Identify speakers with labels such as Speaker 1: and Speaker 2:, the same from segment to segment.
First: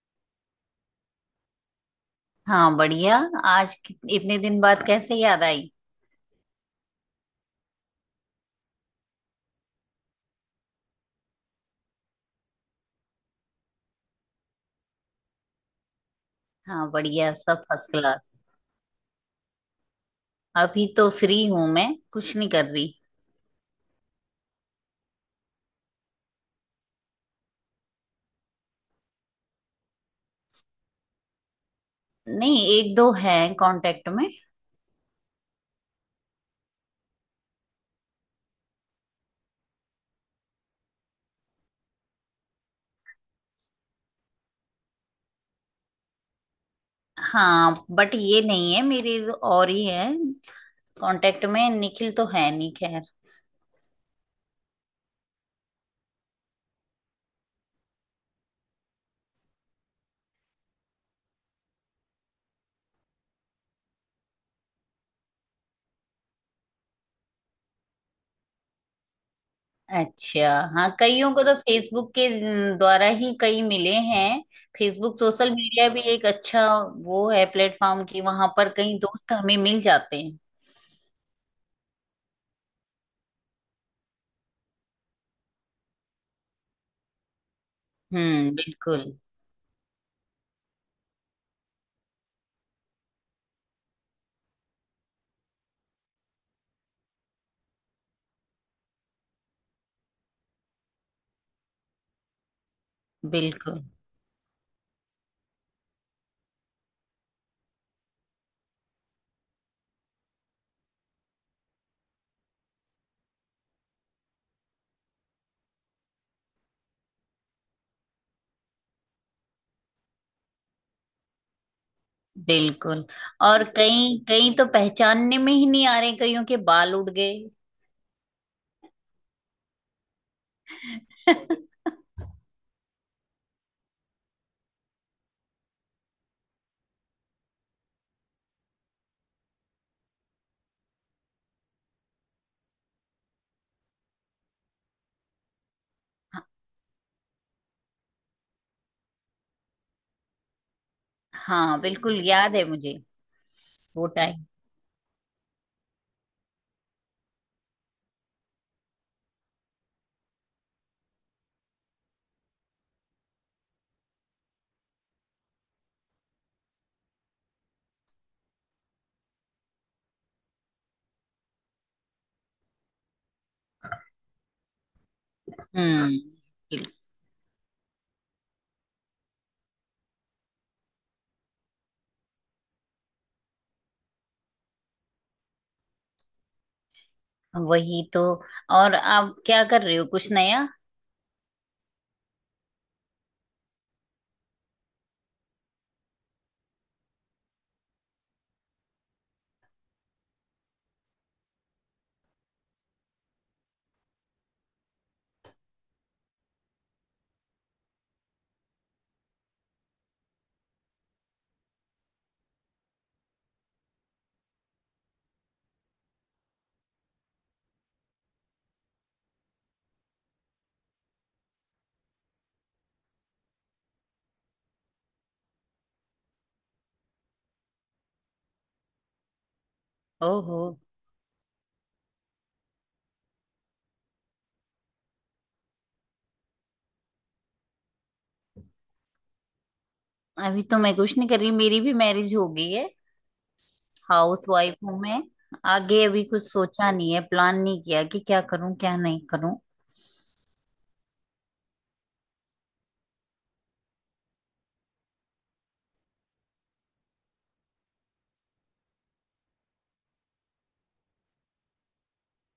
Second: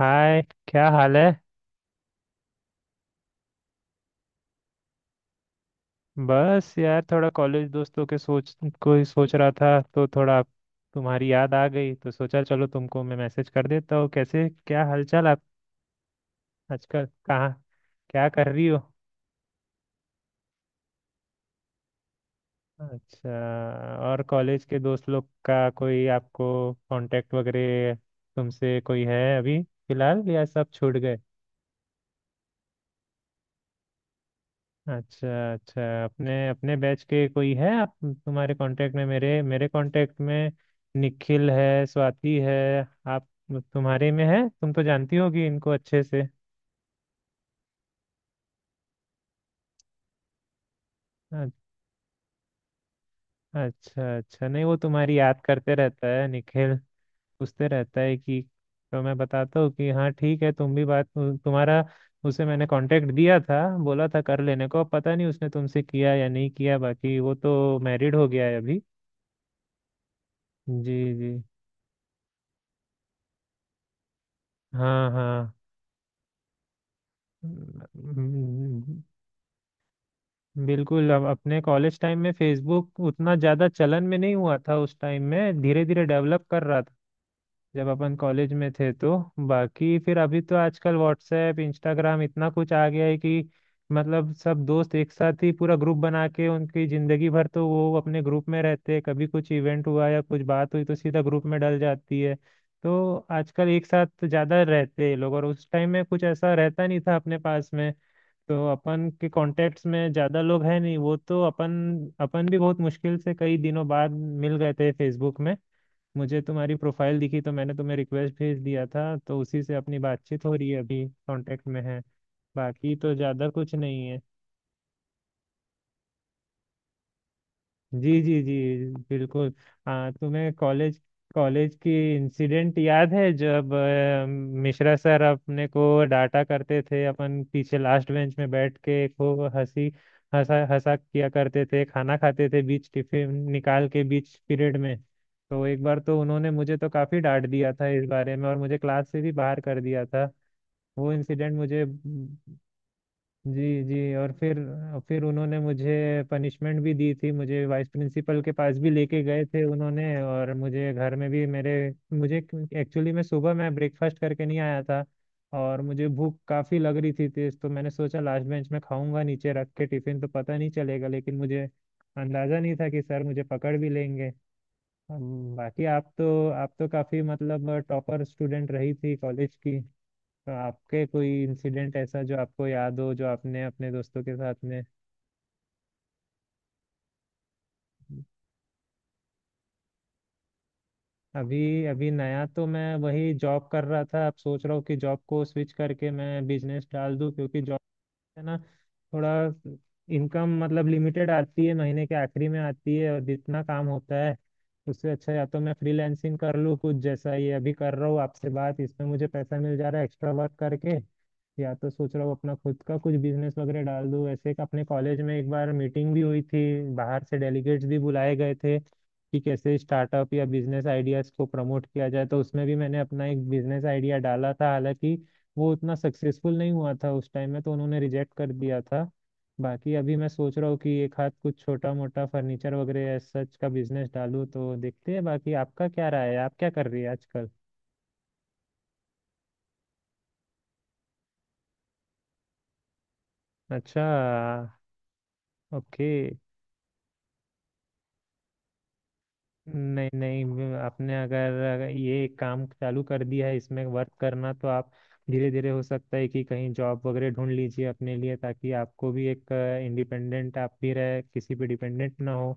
Speaker 1: हाय। क्या हाल है।
Speaker 2: हाँ बढ़िया। इतने दिन बाद कैसे याद आई?
Speaker 1: बस यार थोड़ा कॉलेज दोस्तों के सोच को ही सोच रहा था तो थोड़ा तुम्हारी याद आ गई तो सोचा चलो तुमको मैं मैसेज कर देता हूँ। कैसे क्या हालचाल आप।
Speaker 2: हाँ
Speaker 1: आजकल
Speaker 2: बढ़िया,
Speaker 1: कहाँ
Speaker 2: सब फर्स्ट क्लास।
Speaker 1: क्या कर रही हो।
Speaker 2: अभी तो फ्री हूं मैं, कुछ नहीं कर रही।
Speaker 1: अच्छा, और कॉलेज के दोस्त लोग का कोई आपको कांटेक्ट वगैरह तुमसे कोई है अभी फिलहाल, या सब छूट गए।
Speaker 2: नहीं, एक दो है कांटेक्ट में।
Speaker 1: अच्छा अच्छा। अपने अपने बैच के कोई है आप तुम्हारे कांटेक्ट में, मेरे मेरे कांटेक्ट में निखिल है, स्वाति है। आप तुम्हारे में है, तुम तो जानती होगी इनको अच्छे से।
Speaker 2: हाँ बट ये नहीं है, मेरी और ही है कांटेक्ट
Speaker 1: अ-
Speaker 2: में। निखिल तो है नहीं, खैर।
Speaker 1: अच्छा अच्छा, नहीं वो तुम्हारी याद करते रहता है निखिल, पूछते रहता है कि। तो मैं बताता हूँ कि हाँ ठीक है, तुम भी बात तुम्हारा उसे मैंने कांटेक्ट दिया था, बोला था कर लेने को, अब पता नहीं उसने तुमसे किया या नहीं किया। बाकी वो तो मैरिड हो गया है अभी।
Speaker 2: अच्छा। हाँ,
Speaker 1: जी। जी।
Speaker 2: कईयों को तो फेसबुक के न, द्वारा ही कई मिले हैं।
Speaker 1: हाँ
Speaker 2: फेसबुक सोशल
Speaker 1: हाँ।
Speaker 2: मीडिया भी एक अच्छा वो है प्लेटफॉर्म की वहां पर कई
Speaker 1: हम्म,
Speaker 2: दोस्त हमें मिल जाते हैं।
Speaker 1: बिल्कुल। अब अपने कॉलेज टाइम में फेसबुक उतना ज़्यादा चलन में नहीं हुआ था, उस टाइम में धीरे धीरे डेवलप कर रहा था जब अपन कॉलेज में थे
Speaker 2: बिल्कुल।
Speaker 1: तो। बाकी फिर अभी तो आजकल व्हाट्सएप इंस्टाग्राम इतना कुछ आ गया है कि, मतलब सब दोस्त एक साथ ही पूरा ग्रुप बना के उनकी ज़िंदगी भर तो वो अपने ग्रुप में रहते हैं, कभी कुछ इवेंट हुआ या कुछ बात हुई तो सीधा ग्रुप में डल जाती है। तो आजकल
Speaker 2: बिल्कुल
Speaker 1: एक साथ ज़्यादा रहते हैं लोग, और उस टाइम में कुछ ऐसा रहता नहीं था अपने पास में। तो अपन के कॉन्टेक्ट्स में ज्यादा लोग हैं नहीं, वो तो अपन अपन भी बहुत मुश्किल से कई दिनों बाद मिल गए थे फेसबुक में। मुझे तुम्हारी प्रोफाइल दिखी तो मैंने तुम्हें रिक्वेस्ट भेज दिया था, तो उसी से अपनी बातचीत हो रही है, अभी कांटेक्ट में है। बाकी
Speaker 2: बिल्कुल।
Speaker 1: तो ज्यादा
Speaker 2: और
Speaker 1: कुछ नहीं
Speaker 2: कई
Speaker 1: है।
Speaker 2: कई तो पहचानने में ही नहीं आ रहे, कईयों के बाल उड़ गए।
Speaker 1: जी जी जी, बिल्कुल। हाँ तुम्हें कॉलेज, कॉलेज की इंसिडेंट याद है जब मिश्रा सर अपने को डांटा करते थे, अपन पीछे लास्ट बेंच में बैठ के खूब हंसी हंसा हंसा किया करते थे, खाना खाते थे बीच टिफिन निकाल के बीच पीरियड में। तो एक बार तो उन्होंने मुझे तो काफी डांट दिया था इस बारे में, और मुझे क्लास से भी बाहर कर दिया था। वो इंसिडेंट
Speaker 2: हाँ
Speaker 1: मुझे।
Speaker 2: बिल्कुल याद है मुझे
Speaker 1: जी
Speaker 2: वो
Speaker 1: जी। और
Speaker 2: टाइम।
Speaker 1: फिर उन्होंने मुझे पनिशमेंट भी दी थी, मुझे वाइस प्रिंसिपल के पास भी लेके गए थे उन्होंने, और मुझे घर में भी मेरे, मुझे, एक्चुअली मैं सुबह मैं ब्रेकफास्ट करके नहीं आया था और मुझे भूख काफ़ी लग रही थी तेज, तो मैंने सोचा लास्ट बेंच में खाऊंगा नीचे रख के टिफिन तो पता नहीं चलेगा, लेकिन मुझे अंदाज़ा नहीं था कि सर मुझे पकड़ भी लेंगे। बाकी आप
Speaker 2: हम्म
Speaker 1: तो आप
Speaker 2: बिल्कुल।
Speaker 1: तो काफ़ी मतलब टॉपर स्टूडेंट रही थी कॉलेज की। तो आपके कोई इंसिडेंट ऐसा जो आपको याद हो जो आपने अपने दोस्तों के साथ में।
Speaker 2: वही तो। और आप क्या कर रहे हो, कुछ नया?
Speaker 1: अभी अभी नया तो मैं वही जॉब कर रहा था, अब सोच रहा हूँ कि जॉब को स्विच करके मैं बिजनेस डाल दूँ क्योंकि जॉब है ना, थोड़ा इनकम मतलब लिमिटेड आती है, महीने के आखिरी में आती है और जितना काम होता है उससे, अच्छा या तो मैं फ्रीलैंसिंग कर लूँ कुछ जैसा ये अभी कर रहा हूँ आपसे बात, इसमें मुझे पैसा मिल जा रहा है एक्स्ट्रा वर्क करके। या तो सोच रहा हूँ अपना खुद का कुछ बिजनेस वगैरह डाल दूँ। ऐसे एक अपने कॉलेज में एक बार मीटिंग भी हुई थी, बाहर से डेलीगेट्स भी बुलाए गए थे कि कैसे स्टार्टअप या बिजनेस आइडियाज को प्रमोट किया जाए, तो उसमें भी मैंने अपना एक बिजनेस आइडिया डाला था, हालांकि वो उतना सक्सेसफुल नहीं हुआ था उस टाइम में तो उन्होंने रिजेक्ट कर दिया था। बाकी अभी मैं सोच
Speaker 2: ओहो।
Speaker 1: रहा हूँ कि एक हाथ कुछ छोटा मोटा फर्नीचर वगैरह ऐसा सच का बिजनेस डालूँ, तो देखते हैं। बाकी आपका क्या राय है, आप क्या कर रही है आजकल।
Speaker 2: अभी तो मैं कुछ नहीं कर रही, मेरी भी मैरिज हो गई है।
Speaker 1: अच्छा।
Speaker 2: हाउस वाइफ हूँ मैं। आगे
Speaker 1: ओके।
Speaker 2: अभी कुछ सोचा नहीं है, प्लान नहीं किया कि क्या करूं क्या नहीं करूं।
Speaker 1: नहीं नहीं, मैं-, आपने अगर अगर ये काम चालू कर दिया है इसमें वर्क करना तो आप धीरे धीरे, हो सकता है कि कहीं जॉब वगैरह ढूंढ लीजिए अपने लिए, ताकि आपको भी एक इंडिपेंडेंट, आप भी रहे, किसी पे डिपेंडेंट ना हो,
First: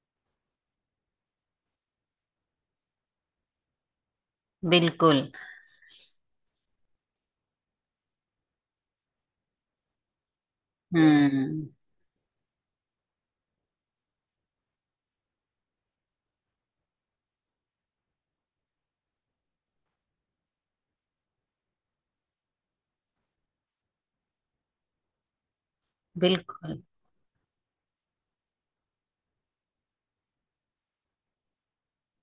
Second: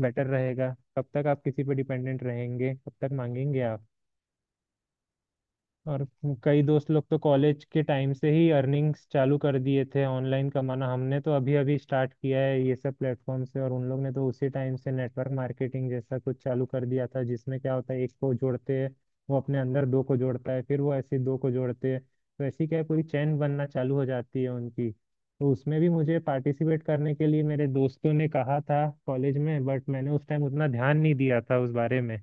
Speaker 1: बेटर रहेगा। कब तक आप किसी पे डिपेंडेंट रहेंगे, कब तक मांगेंगे आप।
Speaker 2: बिल्कुल।
Speaker 1: और कई दोस्त लोग तो कॉलेज के टाइम से ही अर्निंग्स चालू कर दिए थे, ऑनलाइन कमाना, हमने तो अभी
Speaker 2: हम्म
Speaker 1: अभी स्टार्ट किया है ये सब प्लेटफॉर्म से, और उन लोग ने तो उसी टाइम से नेटवर्क मार्केटिंग जैसा कुछ चालू कर दिया था, जिसमें क्या होता है एक को जोड़ते हैं, वो अपने अंदर दो को जोड़ता है, फिर वो ऐसे दो को जोड़ते हैं तो ऐसी क्या है पूरी चैन बनना चालू हो जाती है उनकी। तो उसमें भी मुझे
Speaker 2: बिल्कुल।
Speaker 1: पार्टिसिपेट करने के लिए मेरे दोस्तों ने कहा था कॉलेज में, बट मैंने उस टाइम उतना ध्यान नहीं दिया था उस बारे में।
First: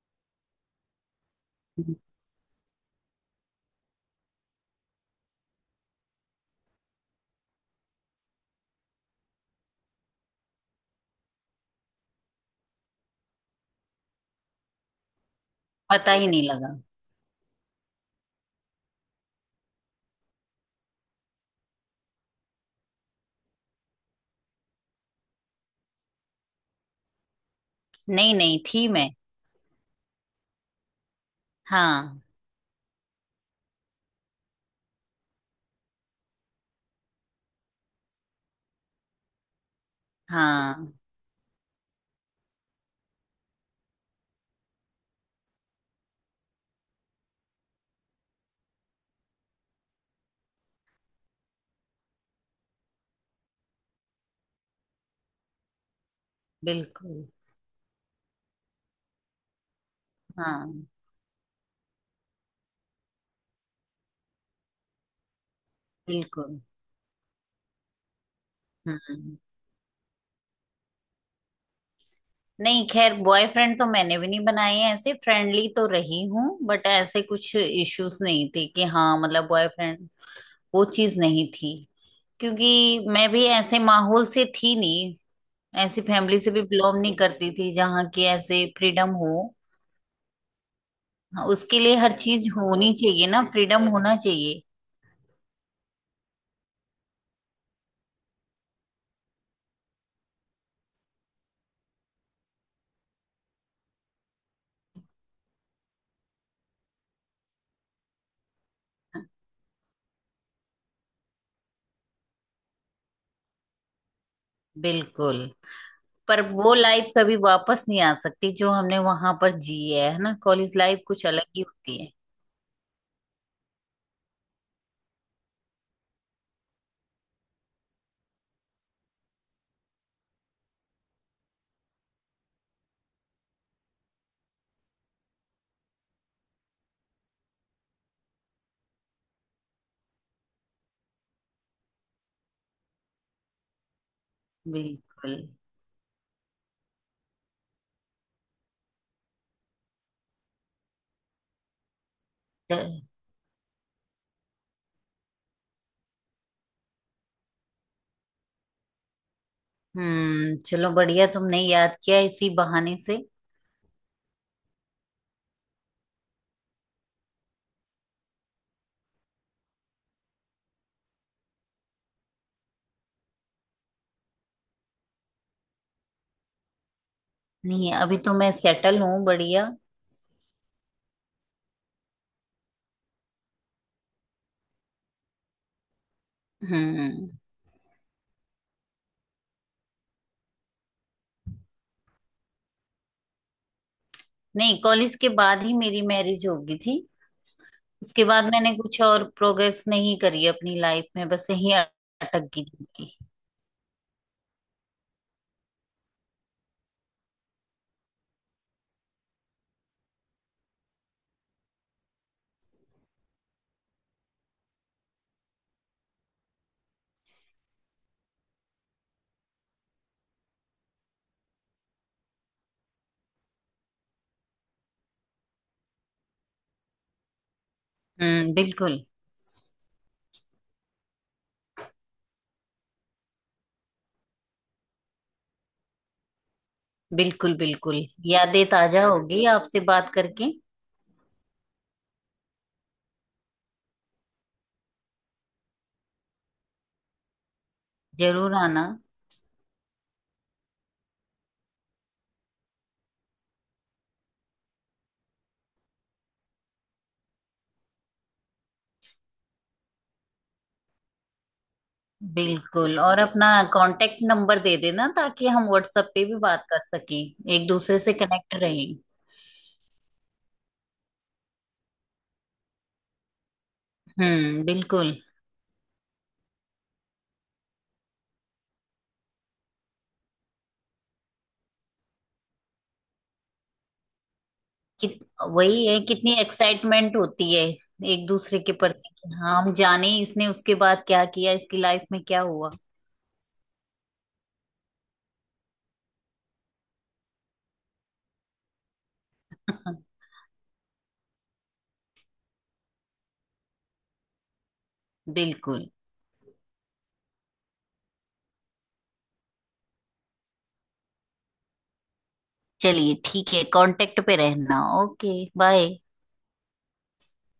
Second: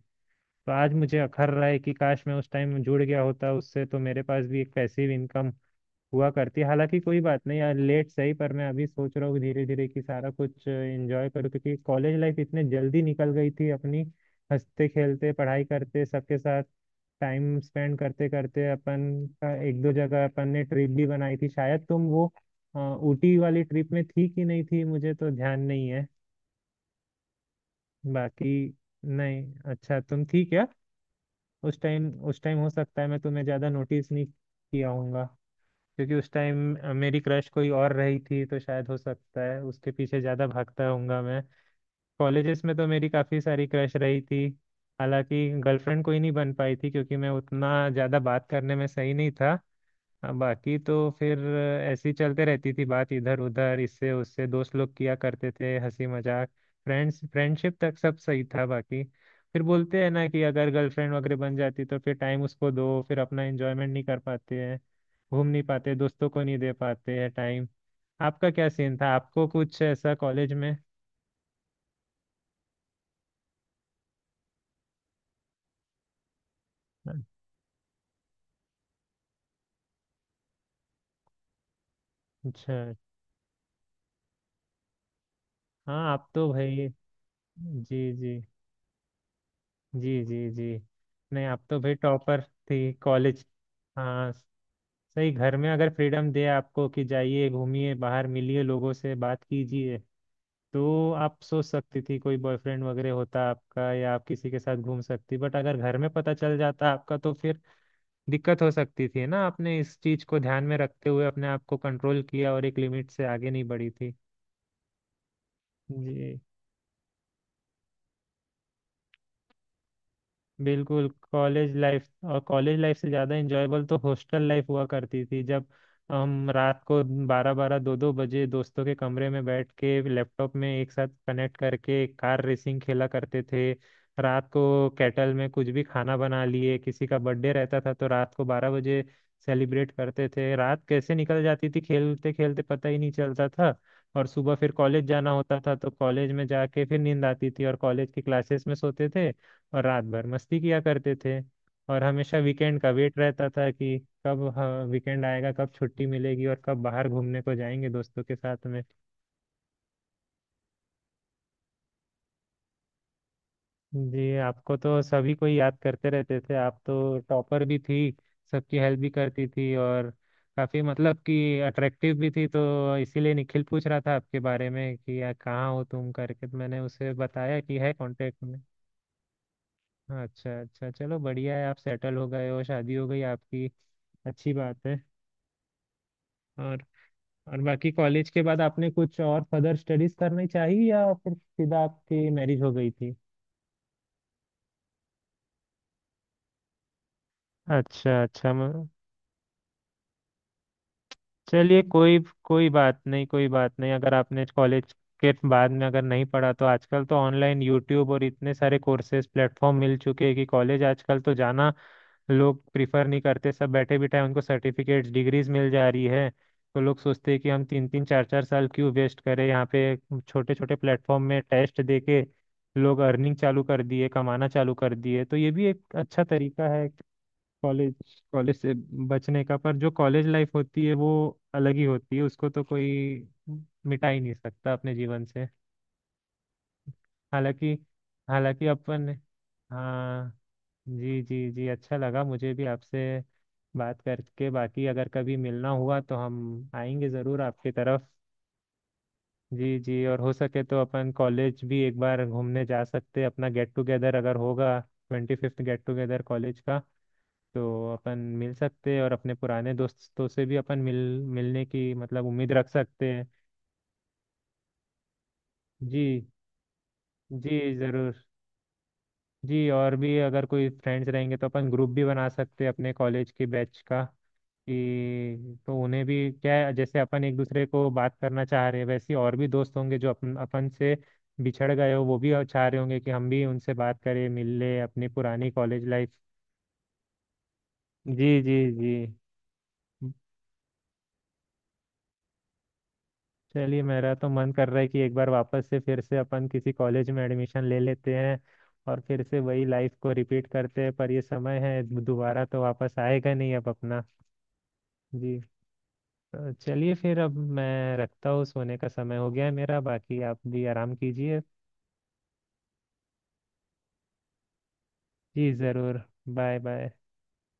Speaker 1: तो आज मुझे अखर रहा है कि काश मैं उस टाइम जुड़ गया होता उससे, तो मेरे पास भी एक पैसिव इनकम हुआ करती। हालांकि कोई बात नहीं यार, लेट सही पर मैं अभी सोच रहा हूँ धीरे धीरे कि सारा कुछ एंजॉय करूँ, क्योंकि कॉलेज लाइफ इतने जल्दी निकल गई थी अपनी हंसते खेलते पढ़ाई करते
Speaker 2: पता ही
Speaker 1: सबके
Speaker 2: नहीं
Speaker 1: साथ
Speaker 2: लगा।
Speaker 1: टाइम स्पेंड करते करते अपन का। एक दो जगह अपन ने ट्रिप भी बनाई थी, शायद तुम वो ऊटी वाली ट्रिप में थी कि नहीं थी मुझे तो ध्यान नहीं है,
Speaker 2: नहीं,
Speaker 1: बाकी।
Speaker 2: नहीं थी मैं।
Speaker 1: नहीं, अच्छा तुम थी क्या। उस टाइम
Speaker 2: हाँ।
Speaker 1: उस टाइम हो सकता है मैं तुम्हें ज़्यादा नोटिस नहीं किया होऊंगा, क्योंकि उस टाइम मेरी क्रश कोई और रही थी तो शायद हो सकता है उसके पीछे ज़्यादा भागता
Speaker 2: हाँ
Speaker 1: होऊंगा मैं। कॉलेजेस में तो मेरी काफ़ी सारी क्रश रही थी, हालांकि गर्लफ्रेंड कोई नहीं बन पाई थी क्योंकि मैं उतना ज़्यादा बात करने में सही नहीं था। हाँ, बाकी तो फिर ऐसी चलते रहती थी बात इधर उधर इससे उससे, दोस्त लोग किया करते थे हंसी मजाक, फ्रेंड्स
Speaker 2: बिल्कुल।
Speaker 1: फ्रेंडशिप तक सब सही था। बाकी फिर बोलते हैं ना कि अगर
Speaker 2: हाँ
Speaker 1: गर्लफ्रेंड वगैरह बन जाती तो फिर टाइम उसको दो, फिर अपना एंजॉयमेंट नहीं कर पाते हैं, घूम नहीं पाते, दोस्तों को नहीं
Speaker 2: बिल्कुल।
Speaker 1: दे पाते हैं टाइम। आपका क्या सीन था,
Speaker 2: हम्म।
Speaker 1: आपको कुछ ऐसा कॉलेज में।
Speaker 2: नहीं, खैर बॉयफ्रेंड तो मैंने भी नहीं बनाए हैं, ऐसे फ्रेंडली तो रही हूँ बट ऐसे कुछ इश्यूज नहीं थे कि हाँ मतलब बॉयफ्रेंड वो चीज नहीं थी।
Speaker 1: अच्छा।
Speaker 2: क्योंकि मैं भी ऐसे माहौल से थी नहीं, ऐसी
Speaker 1: हाँ आप
Speaker 2: फैमिली
Speaker 1: तो
Speaker 2: से भी
Speaker 1: भाई,
Speaker 2: बिलोंग नहीं करती थी
Speaker 1: जी
Speaker 2: जहाँ की
Speaker 1: जी
Speaker 2: ऐसे फ्रीडम हो।
Speaker 1: जी, जी जी, नहीं
Speaker 2: हाँ,
Speaker 1: आप तो
Speaker 2: उसके
Speaker 1: भाई
Speaker 2: लिए हर
Speaker 1: टॉपर
Speaker 2: चीज
Speaker 1: थी
Speaker 2: होनी चाहिए ना,
Speaker 1: कॉलेज।
Speaker 2: फ्रीडम होना
Speaker 1: हाँ
Speaker 2: चाहिए।
Speaker 1: सही, घर में अगर फ्रीडम दे आपको कि जाइए घूमिए बाहर मिलिए लोगों से बात कीजिए तो आप सोच सकती थी कोई बॉयफ्रेंड वगैरह होता आपका या आप किसी के साथ घूम सकती, बट अगर घर में पता चल जाता आपका तो फिर दिक्कत हो सकती थी ना, आपने इस चीज को ध्यान में रखते हुए अपने आप को कंट्रोल किया और एक लिमिट से आगे नहीं बढ़ी थी।
Speaker 2: बिल्कुल।
Speaker 1: जी।
Speaker 2: पर वो लाइफ कभी वापस नहीं आ सकती जो हमने वहां पर जी है ना? कॉलेज लाइफ
Speaker 1: बिल्कुल,
Speaker 2: कुछ अलग ही
Speaker 1: कॉलेज
Speaker 2: होती
Speaker 1: लाइफ
Speaker 2: है।
Speaker 1: और कॉलेज लाइफ से ज़्यादा इंजॉयबल तो हॉस्टल लाइफ हुआ करती थी, जब हम रात को 12, 12, 2, 2 बजे दोस्तों के कमरे में बैठ के लैपटॉप में एक साथ कनेक्ट करके कार रेसिंग खेला करते थे, रात को कैटल में कुछ भी खाना बना लिए, किसी का बर्थडे रहता था तो रात को 12 बजे सेलिब्रेट करते थे, रात कैसे निकल जाती थी खेलते खेलते पता ही नहीं चलता था। और सुबह फिर कॉलेज जाना
Speaker 2: बिल्कुल।
Speaker 1: होता था तो कॉलेज में जाके फिर नींद आती थी और कॉलेज की क्लासेस में सोते थे, और रात भर मस्ती किया करते थे। और हमेशा
Speaker 2: च-
Speaker 1: वीकेंड का वेट रहता था कि कब वीकेंड आएगा, कब छुट्टी मिलेगी और कब बाहर घूमने को जाएंगे दोस्तों के साथ में।
Speaker 2: चलो बढ़िया, तुमने याद किया इसी बहाने से।
Speaker 1: जी, आपको तो सभी को याद करते रहते थे, आप तो टॉपर भी थी, सबकी हेल्प भी करती थी और काफी मतलब कि अट्रैक्टिव भी थी, तो इसीलिए निखिल पूछ रहा था आपके बारे में कि यार कहाँ हो तुम करके, तो मैंने उसे बताया कि है
Speaker 2: नहीं, अभी तो
Speaker 1: कांटेक्ट
Speaker 2: मैं
Speaker 1: में।
Speaker 2: सेटल हूँ बढ़िया।
Speaker 1: अच्छा अच्छा, चलो बढ़िया है, आप सेटल हो गए हो, शादी हो गई आपकी, अच्छी बात है। और
Speaker 2: हम्म।
Speaker 1: और बाकी कॉलेज के बाद आपने कुछ और फर्दर स्टडीज करनी चाहिए, या फिर सीधा आपकी मैरिज हो गई थी।
Speaker 2: नहीं, कॉलेज के बाद ही मेरी मैरिज हो गई थी।
Speaker 1: अच्छा
Speaker 2: उसके बाद
Speaker 1: अच्छा।
Speaker 2: मैंने कुछ और प्रोग्रेस नहीं करी अपनी लाइफ में, बस यही
Speaker 1: चलिए कोई,
Speaker 2: अटक गई
Speaker 1: कोई
Speaker 2: थी
Speaker 1: बात
Speaker 2: कि-
Speaker 1: नहीं, कोई बात नहीं। अगर आपने कॉलेज के बाद में अगर नहीं पढ़ा तो आजकल तो ऑनलाइन यूट्यूब और इतने सारे कोर्सेज प्लेटफॉर्म मिल चुके हैं कि कॉलेज आजकल तो जाना लोग प्रिफर नहीं करते, सब बैठे बिठाए उनको सर्टिफिकेट्स डिग्रीज मिल जा रही है। तो लोग सोचते हैं कि हम 3, 3, 4, 4 साल क्यों वेस्ट करें यहाँ पे, छोटे छोटे प्लेटफॉर्म में टेस्ट दे के लोग अर्निंग चालू कर दिए, कमाना चालू कर दिए, तो ये भी एक अच्छा तरीका है कॉलेज, कॉलेज से
Speaker 2: बिल्कुल।
Speaker 1: बचने का। पर जो कॉलेज लाइफ होती है वो अलग ही होती है, उसको तो कोई मिटा ही नहीं सकता अपने जीवन से।
Speaker 2: बिल्कुल
Speaker 1: हालांकि,
Speaker 2: बिल्कुल। यादें
Speaker 1: हालांकि
Speaker 2: ताजा
Speaker 1: अपन
Speaker 2: होगी आपसे बात
Speaker 1: हाँ
Speaker 2: करके।
Speaker 1: जी जी जी, अच्छा लगा मुझे भी आपसे बात करके। बाकी अगर कभी मिलना हुआ तो हम आएंगे ज़रूर आपकी तरफ।
Speaker 2: जरूर आना।
Speaker 1: जी जी, और हो सके तो अपन कॉलेज भी एक बार घूमने जा सकते हैं, अपना गेट टुगेदर अगर होगा, 25th गेट टुगेदर कॉलेज का, तो अपन मिल सकते हैं और अपने पुराने दोस्तों से भी अपन, मिलने की मतलब उम्मीद रख
Speaker 2: बिल्कुल।
Speaker 1: सकते
Speaker 2: और
Speaker 1: हैं।
Speaker 2: अपना कांटेक्ट नंबर दे देना ताकि हम
Speaker 1: जी,
Speaker 2: व्हाट्सएप पे भी बात कर सकें,
Speaker 1: जी
Speaker 2: एक दूसरे से
Speaker 1: ज़रूर।
Speaker 2: कनेक्ट रहें।
Speaker 1: जी और भी अगर कोई फ्रेंड्स रहेंगे तो अपन ग्रुप भी बना सकते हैं अपने कॉलेज के बैच का
Speaker 2: बिल्कुल।
Speaker 1: कि, तो उन्हें भी क्या है जैसे अपन एक दूसरे को बात करना चाह रहे हैं वैसे ही और भी दोस्त होंगे जो अपन अपन से बिछड़ गए हो, वो भी चाह रहे होंगे कि हम भी उनसे बात करें, मिल ले अपनी
Speaker 2: कित
Speaker 1: पुरानी कॉलेज
Speaker 2: वही है,
Speaker 1: लाइफ।
Speaker 2: कितनी एक्साइटमेंट होती है एक
Speaker 1: जी जी
Speaker 2: दूसरे के
Speaker 1: जी,
Speaker 2: प्रति कि हाँ हम जाने इसने उसके बाद क्या किया, इसकी लाइफ में क्या हुआ।
Speaker 1: चलिए मेरा तो मन कर रहा है कि एक बार वापस से फिर से अपन किसी कॉलेज में एडमिशन ले लेते हैं और फिर से वही लाइफ को रिपीट करते हैं, पर ये समय है दोबारा तो वापस आएगा नहीं अब अपना। जी,
Speaker 2: बिल्कुल।
Speaker 1: तो चलिए फिर अब मैं रखता हूँ, सोने का समय हो गया है मेरा, बाकी आप भी आराम कीजिए।
Speaker 2: चलिए ठीक है, कांटेक्ट पे रहना। ओके
Speaker 1: जी
Speaker 2: बाय।
Speaker 1: ज़रूर, बाय बाय।